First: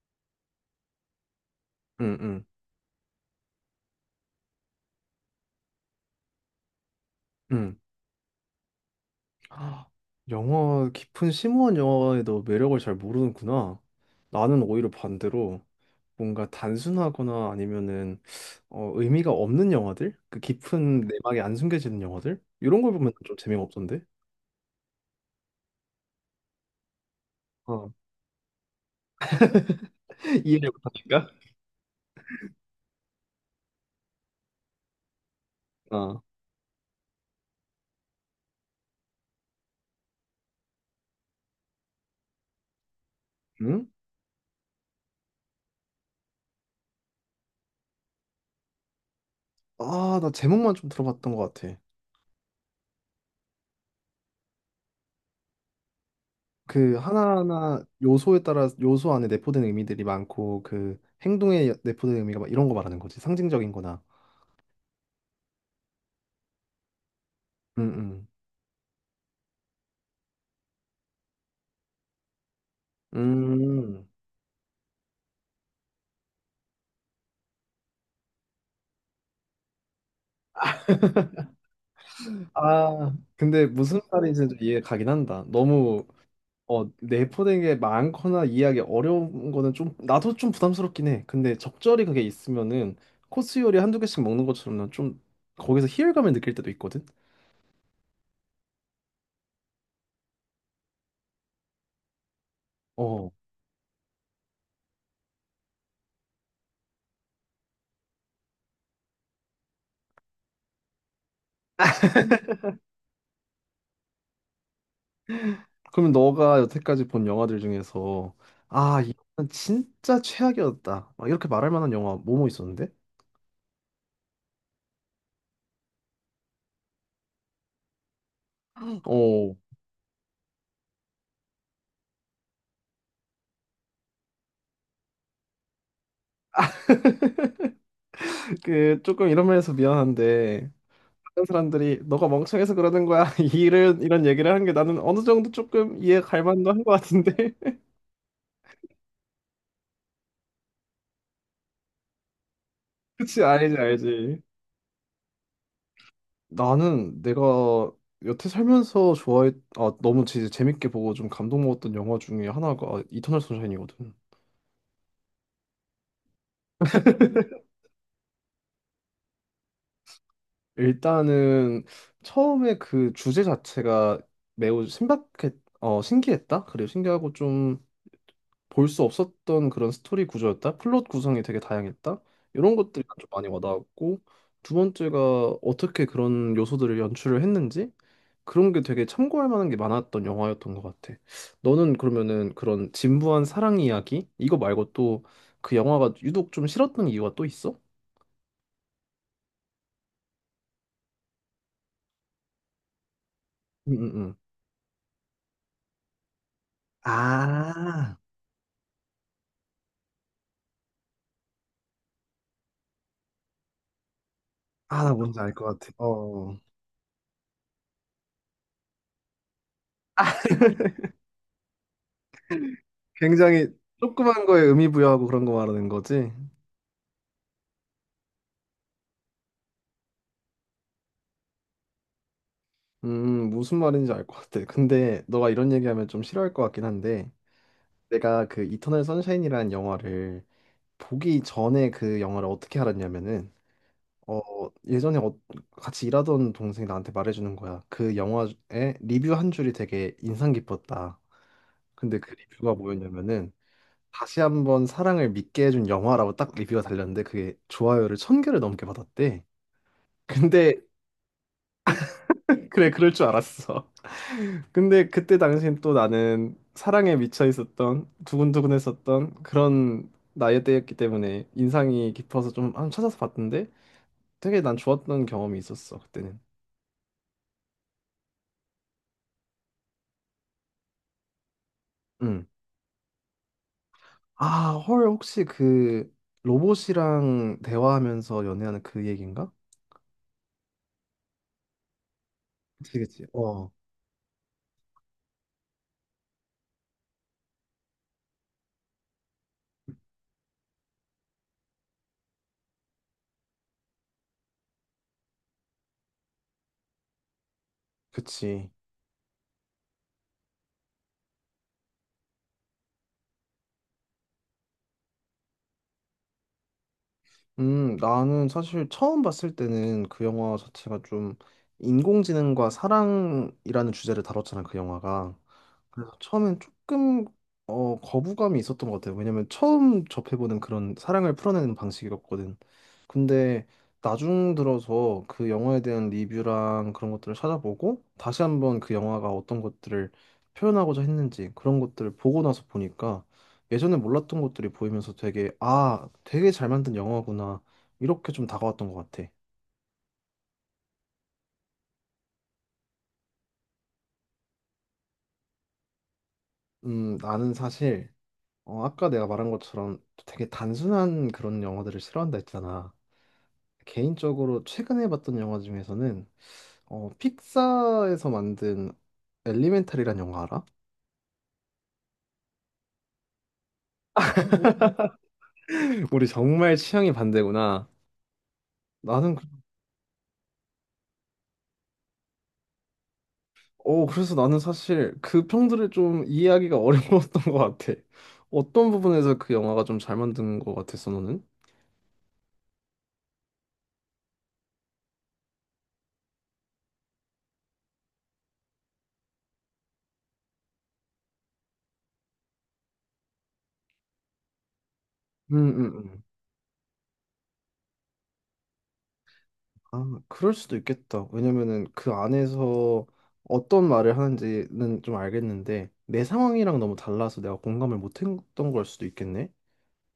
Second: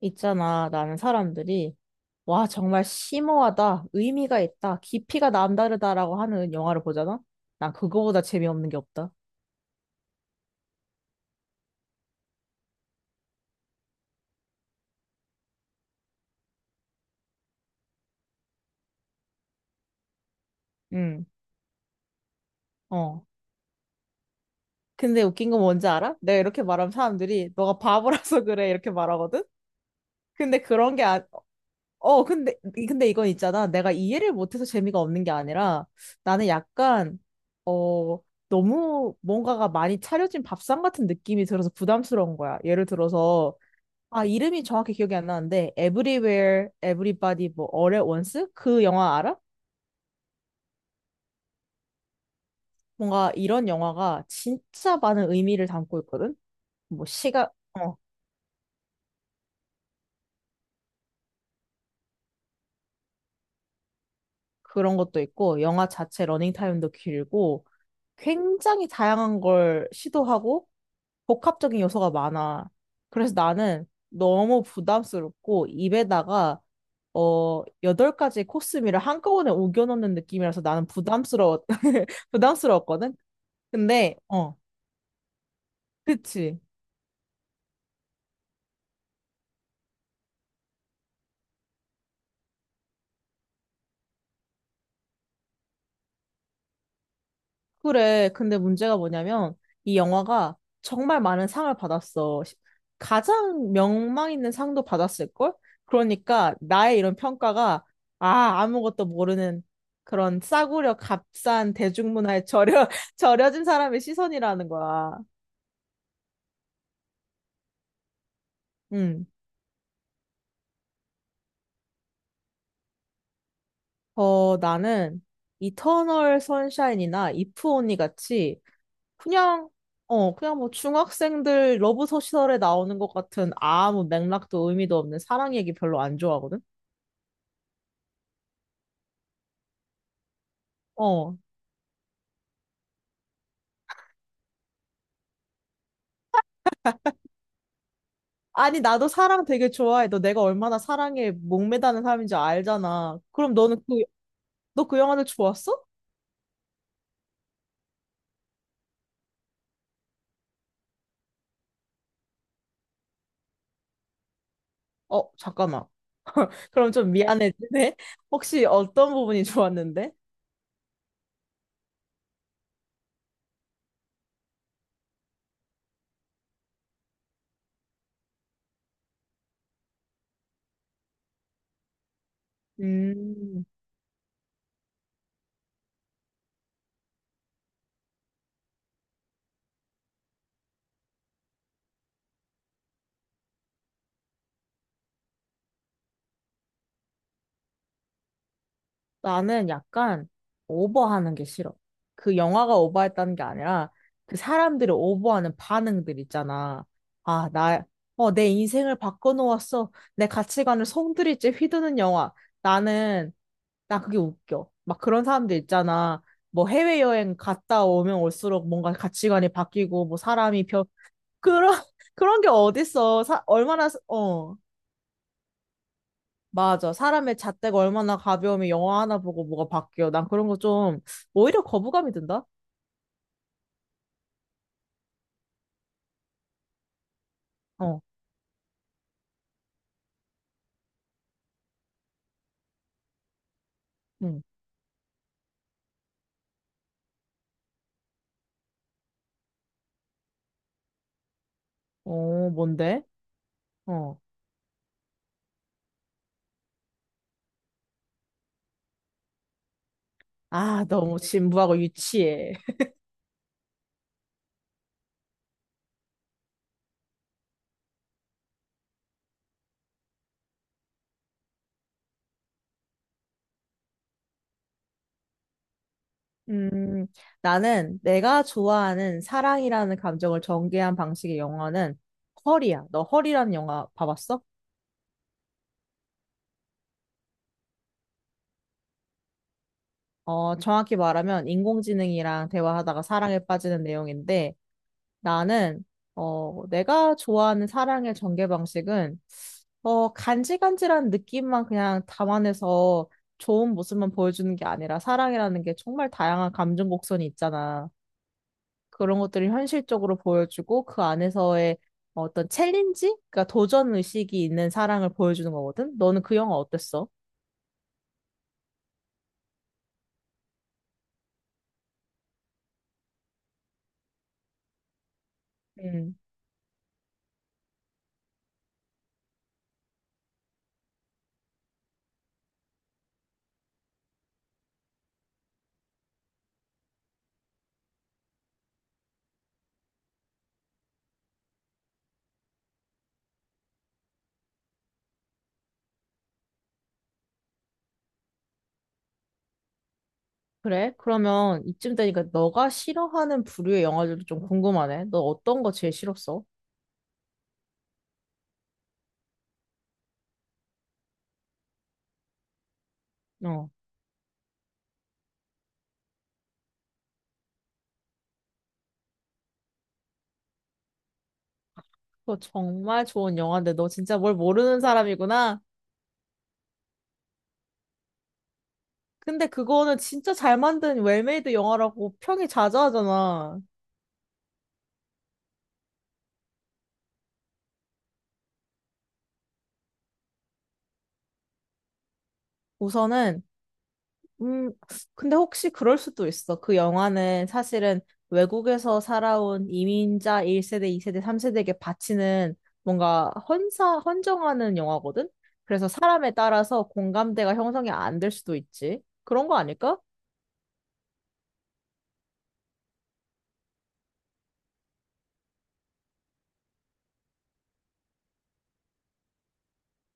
있잖아. 나는 사람들이, 응, 응, 와, 정말 심오하다, 의미가 있다, 깊이가 남다르다라고 하는 영화를 보잖아? 난 응. 그거보다 재미없는 게 없다. 아, 영어, 깊은 심오한 영어에도 매력을 잘 모르는구나. 나는 오히려 반대로 뭔가 단순하거나 아니면은 의미가 없는 영화들? 그 깊은 응, 내막에 안 숨겨지는 영화들? 이런 걸 보면 어. 좀 재미가 없던데? 근데 웃긴 건 뭔지 알아? 내가 이렇게 말하면 사람들이, 너가 어. 바보라서 그래, 이렇게 말하거든? 근데 이해를 그런 게, 아, 못하니까? 어, 근데, 근데 이건 있잖아. 내가 이해를 못해서 재미가 없는 게 아니라 어. 나는 약간, 어, 너무 뭔가가 많이 차려진 밥상 같은 느낌이 들어서 부담스러운 거야. 예를 들어서, 응? 아, 이름이 정확히 기억이 안 나는데, Everywhere, Everybody, 뭐, All at Once? 그 영화 알아? 아, 나 제목만 좀 들어봤던 것 같아. 뭔가 이런 영화가 진짜 많은 의미를 담고 있거든? 그 뭐, 시각, 하나하나 어, 요소에 따라 요소 안에 내포된 의미들이 많고 그 행동에 내포된 의미가 막 이런 거 말하는 거지. 상징적인 거나. 그런 것도 있고, 영화 자체 러닝타임도 길고, 응, 응. 굉장히 다양한 걸 시도하고, 복합적인 요소가 많아. 그래서 나는 음. 너무 부담스럽고 입에다가 여덟 가지 코스미를 한꺼번에 우겨 넣는 느낌이라서 나는 아, 부담스러웠거든? 근데 무슨 근데, 말인지 어, 좀 이해 가긴 한다. 너무 그치. 내포된 게 많거나 이해하기 어려운 거는 좀 나도 좀 부담스럽긴 해. 근데 적절히 그게 있으면은 코스 요리 한두 개씩 먹는 것처럼 좀 거기서 희열감을 느낄 때도 있거든. 그래. 근데 문제가 뭐냐면 이 영화가 정말 많은 상을 받았어. 어. 가장 명망 있는 상도 받았을걸? 그러니까 나의 이런 평가가 아무것도 모르는 그런 싸구려 값싼 대중문화에 절여진 사람의 시선이라는 거야. 그러면 너가 여태까지 본 영화들 중에서 아, 음. 이건 진짜 최악이었다. 막 이렇게 말할 만한 영화 뭐뭐 있었는데? 나는 이터널 선샤인이나 이프 언니 같이 어. 그냥, 그냥 뭐 중학생들 러브 소설에 나오는 것 같은 아무 맥락도 의미도 없는 사랑 얘기 별로 안 좋아하거든? 그 조금 이런 면에서 미안한데 어. 다른 사람들이 너가 멍청해서 그러는 거야 이런 얘기를 하는 게 나는 어느 정도 조금 이해 갈 만도 한 것 같은데 아니, 나도 사랑 되게 좋아해. 너 내가 얼마나 사랑에 목매다는 사람인지 알잖아. 그치, 그럼 알지, 너는 알지. 너 그 영화를 좋았어? 나는 내가 여태 살면서 좋아했 아 너무 진짜 재밌게 보고 좀 감동 먹었던 영화 중에 하나가 이터널 선샤인이거든. 잠깐만. 그럼 좀 미안해지네. 혹시 어떤 부분이 좋았는데? 일단은 처음에 그 주제 자체가 매우 신박했 어 신기했다 그리고 신기하고 좀 볼 수 없었던 그런 스토리 구조였다. 플롯 구성이 되게 다양했다. 이런 것들이 좀 많이 음. 와닿았고, 두 번째가 어떻게 그런 요소들을 연출을 했는지, 그런 게 되게 참고할 만한 게 많았던 영화였던 것 같아. 너는 그러면은 그런 진부한 사랑 이야기 이거 말고 또 그 영화가 유독 좀 싫었던 이유가 또 있어? 나는 약간 오버하는 게 싫어. 그 영화가 오버했다는 게 아니라 응응응. 그 사람들이 오버하는 반응들 있잖아. 아, 아, 내 인생을 바꿔놓았어. 내 가치관을 송두리째 휘두는 영화. 나는, 나 그게 웃겨. 막 아, 나 그런 뭔지 알 사람들 것 같아. 있잖아. 어. 뭐 해외여행 갔다 오면 올수록 뭔가 가치관이 바뀌고, 뭐 그런, 그런 게 어딨어. 굉장히 얼마나, 조그만 어. 거에 의미 부여하고 그런 거 말하는 거지? 맞아. 사람의 잣대가 얼마나 가벼우면 영화 하나 보고 뭐가 바뀌어. 난 그런 거 좀, 오히려 거부감이 든다? 무슨 말인지 알 것 같아. 근데 너가 이런 얘기하면 좀 싫어할 것 같긴 한데, 어, 내가 그 이터널 선샤인이라는 영화를 보기 전에 그 영화를 어떻게 알았냐면은, 어, 응. 예전에 같이 일하던 동생이 나한테 말해주는 거야. 그 영화에 리뷰 한 줄이 되게 인상 깊었다. 근데 그 어, 리뷰가 뭔데? 뭐였냐면은, 어. 다시 한번 사랑을 믿게 해준 영화라고 딱 리뷰가 달렸는데, 그게 좋아요를 천 개를 넘게 받았대. 근데 아, 너무 진부하고 유치해. 그래, 그럴 줄 알았어. 근데 그때 당시엔 또 나는 사랑에 미쳐 있었던, 두근두근했었던 그런 나이대였기 때문에 인상이 깊어서 좀 한번 찾아서 봤는데 되게 난 좋았던 경험이 있었어, 그때는. 음, 나는 내가 좋아하는 사랑이라는 감정을 전개한 방식의 영화는 응. 헐이야. 너 헐이라는 영화 봐봤어? 아, 헐, 혹시 그 로봇이랑 대화하면서 연애하는 그 얘기인가? 어, 정확히 말하면 인공지능이랑 그치, 대화하다가 그치. 사랑에 어, 빠지는 내용인데 나는, 내가 좋아하는 사랑의 전개 방식은 간질간질한 느낌만 그냥 담아내서 좋은 모습만 보여주는 게 아니라 사랑이라는 게 정말 다양한 감정 곡선이 있잖아. 그치. 그런 것들을 현실적으로 보여주고 그 안에서의 어떤 챌린지? 그러니까 도전 의식이 있는 사랑을 보여주는 거거든. 너는 그 영화 어땠어? 나는 사실 처음 봤을 때는 그 영화 자체가 좀 인공지능과 사랑이라는 주제를 다뤘잖아, 그 영화가. 그래서 음, 처음엔 조금 거부감이 있었던 것 같아요. 왜냐면 처음 접해보는 그런 사랑을 풀어내는 방식이었거든. 근데 나중 들어서 그 영화에 대한 리뷰랑 그런 것들을 찾아보고 다시 한번 그 영화가 어떤 것들을 표현하고자 했는지 그런 것들을 보고 나서 보니까 예전에 몰랐던 것들이 보이면서 되게 아, 되게 잘 만든 영화구나. 이렇게 좀 다가왔던 것 같아. 그래? 그러면 이쯤 되니까 너가 싫어하는 부류의 영화들도 좀 궁금하네. 너 어떤 거 제일 싫었어? 나는 사실 아까 내가 말한 것처럼 되게 단순한 그런 영화들을 싫어한다 했잖아. 어, 개인적으로 최근에 봤던 영화 중에서는 픽사에서 만든 엘리멘탈이란 영화 알아? 그거 정말 좋은 영화인데 너 진짜 뭘 모르는 사람이구나. 우리 정말 취향이 반대구나. 나는 그- 근데 그거는 진짜 잘 만든 웰메이드 영화라고 평이 자자하잖아. 어, 그래서 나는 사실 그 평들을 좀 이해하기가 어려웠던 것 같아. 어떤 부분에서 그 영화가 좀 잘 만든 것 같았어, 너는? 우선은, 음, 근데 혹시 그럴 수도 있어. 그 영화는 사실은 외국에서 살아온 이민자 1세대, 2세대, 3세대에게 바치는 뭔가 헌사, 헌정하는 영화거든? 그래서 응응응. 사람에 따라서 공감대가 형성이 안 될 수도 있지. 그런 거 아닐까? 아, 그럴 수도 있겠다. 왜냐면은 그 안에서 어떤 말을 하는지는 좀 알겠는데 내 상황이랑 너무 달라서 내가 공감을 못했던 걸 수도 있겠네.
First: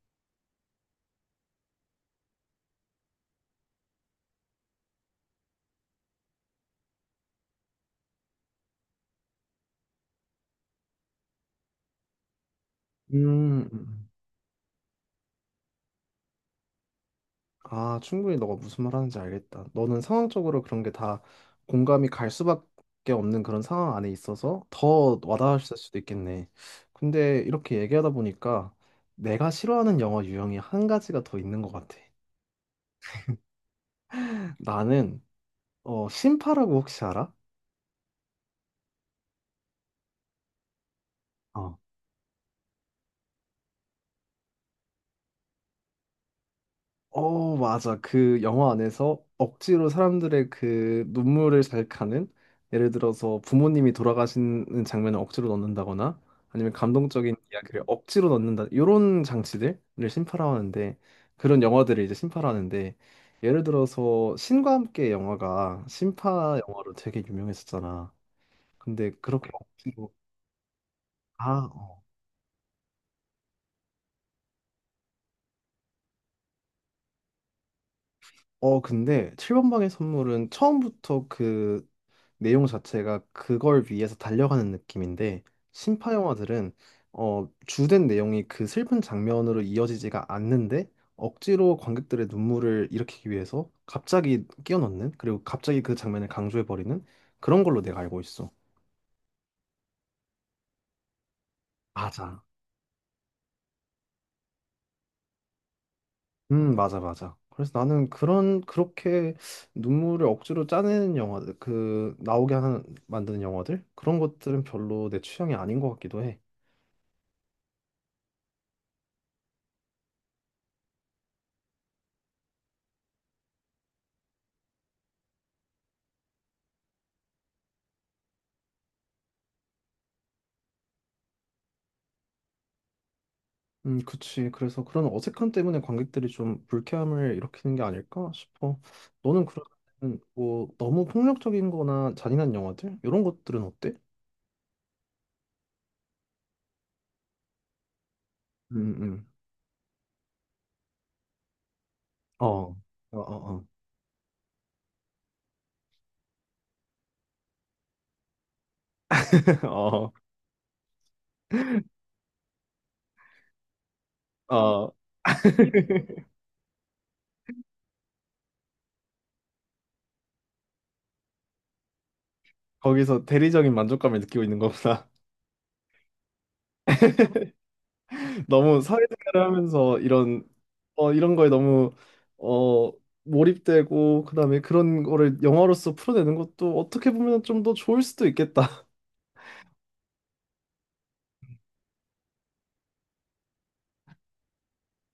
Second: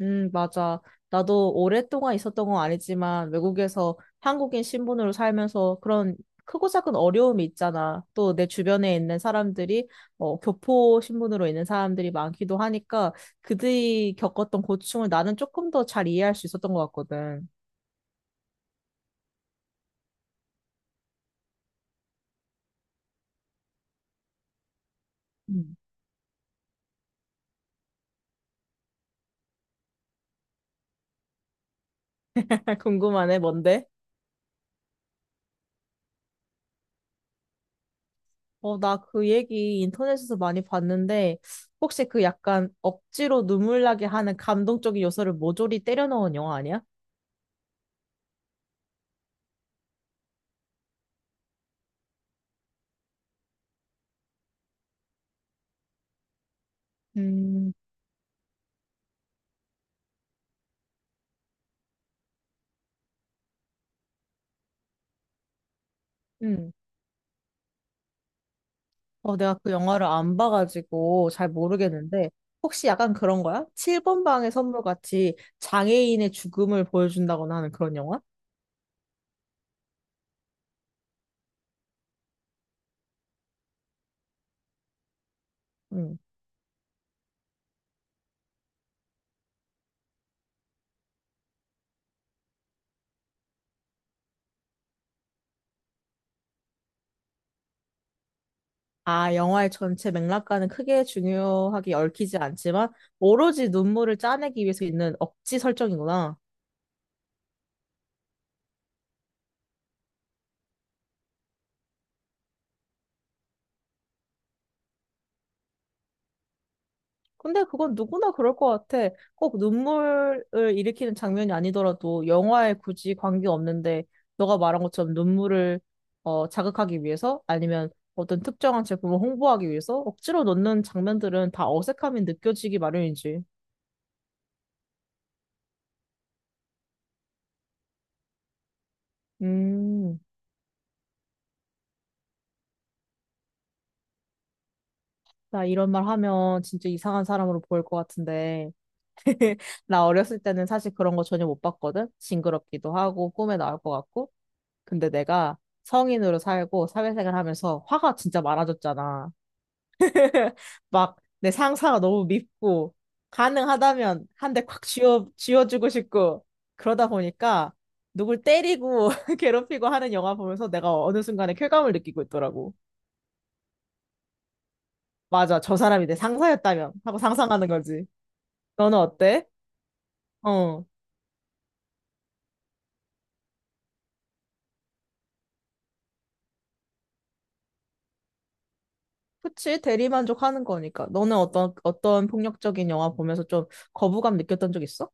맞아. 나도 오랫동안 있었던 건 아니지만 외국에서 한국인 신분으로 살면서 그런 크고 작은 어려움이 있잖아. 또 내 주변에 있는 사람들이 교포 신분으로 있는 사람들이 많기도 하니까 음. 음. 그들이 겪었던 고충을 나는 조금 더 잘 이해할 수 있었던 것 같거든. 아, 충분히 너가 무슨 말 하는지 알겠다. 너는 상황적으로 그런 게 다 공감이 갈 수밖에 없는 그런 상황 안에 있어서 더 와닿을 음. 수도 있겠네. 근데 이렇게 얘기하다 보니까 내가 싫어하는 영화 유형이 한 가지가 더 있는 것 같아. 궁금하네, 뭔데? 나는 신파라고 혹시 알아? 어, 나 그 얘기 인터넷에서 많이 봤는데 혹시 그 약간 억지로 눈물 나게 하는 감동적인 요소를 모조리 때려 넣은 영화 아니야? 어, 맞아. 그 영화 안에서 억지로 사람들의 그 눈물을 잘하는, 예를 들어서 부모님이 돌아가시는 장면을 억지로 넣는다거나 아니면 감동적인 음, 이야기를 억지로 넣는다. 이런 장치들을 심파라하는데, 그런 영화들을 이제 심파라는데, 예를 들어서 신과 함께 영화가 심파 음. 영화로 되게 유명했었잖아. 근데 어, 그렇게 내가 그 영화를 억지로 안 봐가지고 잘 아, 모르겠는데, 혹시 약간 그런 거야? 7번 방의 선물 같이 장애인의 죽음을 보여준다거나 하는 그런 영화? 근데 7번 방의 선물은 처음부터 그 내용 자체가 그걸 위해서 달려가는 느낌인데 신파 응. 영화들은 주된 내용이 그 슬픈 장면으로 이어지지가 않는데 억지로 관객들의 눈물을 일으키기 위해서 갑자기 끼워넣는, 그리고 갑자기 그 장면을 강조해버리는 그런 걸로 내가 알고 있어. 아, 영화의 전체 맥락과는 크게 중요하게 얽히지 맞아. 않지만, 오로지 눈물을 짜내기 위해서 있는 억지 설정이구나. 맞아, 맞아. 그래서 나는 그런 그렇게 눈물을 억지로 짜내는 영화들, 그 나오게 하는 만드는 영화들 그런 것들은 별로 내 취향이 아닌 것 같기도 해. 근데 그건 누구나 그럴 것 같아. 꼭 눈물을 일으키는 장면이 아니더라도 영화에 굳이 관계없는데 너가 말한 것처럼 눈물을 자극하기 위해서 아니면 어떤 특정한 제품을 홍보하기 위해서 억지로 넣는 장면들은 다 어색함이 느껴지기 마련이지. 그치. 그래서 그런 어색함 때문에 관객들이 좀 불쾌함을 일으키는 게 아닐까 싶어. 너는 음, 그러면 뭐 너무 폭력적인 거나 잔인한 영화들? 이런 것들은 어때? 나 이런 말 하면 진짜 이상한 사람으로 보일 것 같은데. 음, 음. 나 어렸을 때는 사실 그런 거 전혀 못 봤거든. 어. 징그럽기도 어, 어, 하고 꿈에 어. 나올 것 같고. 근데 내가 성인으로 살고 사회생활 하면서 화가 진짜 많아졌잖아. 막 내 상사가 너무 밉고 가능하다면 한 어, 대 콱 어. 쥐어 쥐어주고 싶고 그러다 보니까 누굴 때리고 괴롭히고 하는 영화 보면서 내가 어느 순간에 쾌감을 느끼고 있더라고. 거기서 대리적인 만족감을 느끼고 있는 거구나. 맞아, 저 사람이 내 상사였다면 하고 상상하는 거지. 너무 너는 사회생활을 어때? 하면서 이런 어. 이런 거에 너무 어 몰입되고 그다음에 그런 거를 영화로서 풀어내는 것도 어떻게 보면 좀 더 좋을 수도 있겠다. 그치, 대리만족하는 거니까. 너는 어떤 폭력적인 영화 보면서 좀 거부감 느꼈던 적 있어?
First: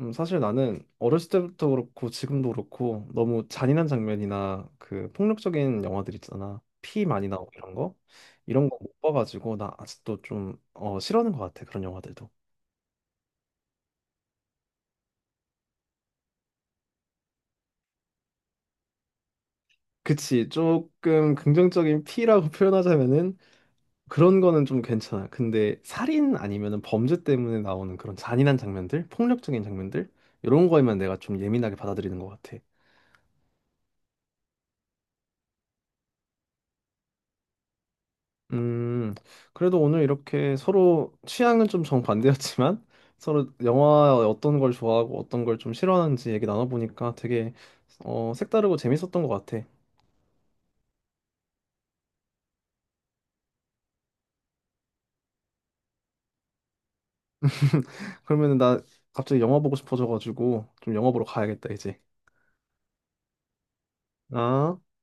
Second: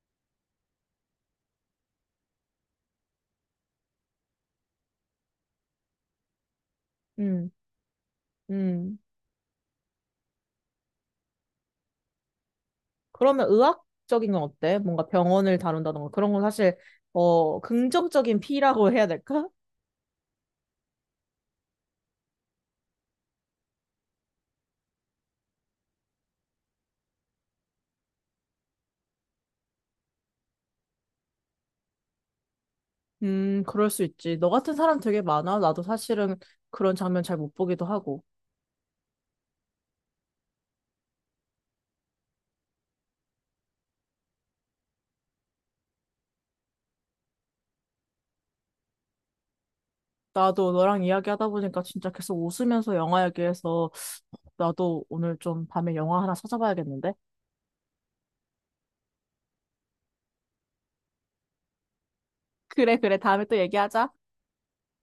사실 나는 어렸을 때부터 그렇고 지금도 그렇고 너무 잔인한 장면이나 그 폭력적인 영화들 있잖아. 피 많이 나오고 응, 이런 거 이런 거 응. 못 봐가지고 나 아직도 좀 싫어하는 것 같아 그런 영화들도. 그러면 의학적인 건 어때? 뭔가 병원을 다룬다던가 그런 건 사실 긍정적인 P라고 해야 될까? 그치, 조금 긍정적인 피라고 표현하자면은 그런 거는 좀 괜찮아. 근데 살인 아니면은 범죄 때문에 나오는 그런 잔인한 장면들, 폭력적인 장면들 이런 거에만 내가 좀 예민하게 받아들이는 것 같아. 그럴 수 있지. 너 같은 사람 되게 많아. 나도 사실은 그런 장면 잘 못 보기도 하고. 음, 그래도 오늘 이렇게 서로 취향은 좀 정반대였지만 서로 영화 어떤 걸 좋아하고 어떤 걸 좀 싫어하는지 얘기 나눠보니까 되게 색다르고 재밌었던 것 같아. 나도 너랑 이야기하다 보니까 진짜 계속 웃으면서 영화 얘기해서 나도 오늘 좀 밤에 영화 하나 찾아봐야겠는데? 그러면 나 갑자기 영화 보고 싶어져가지고 좀 영화 보러 가야겠다, 이제. 그래, 그래. 다음에 또 얘기하자. 아.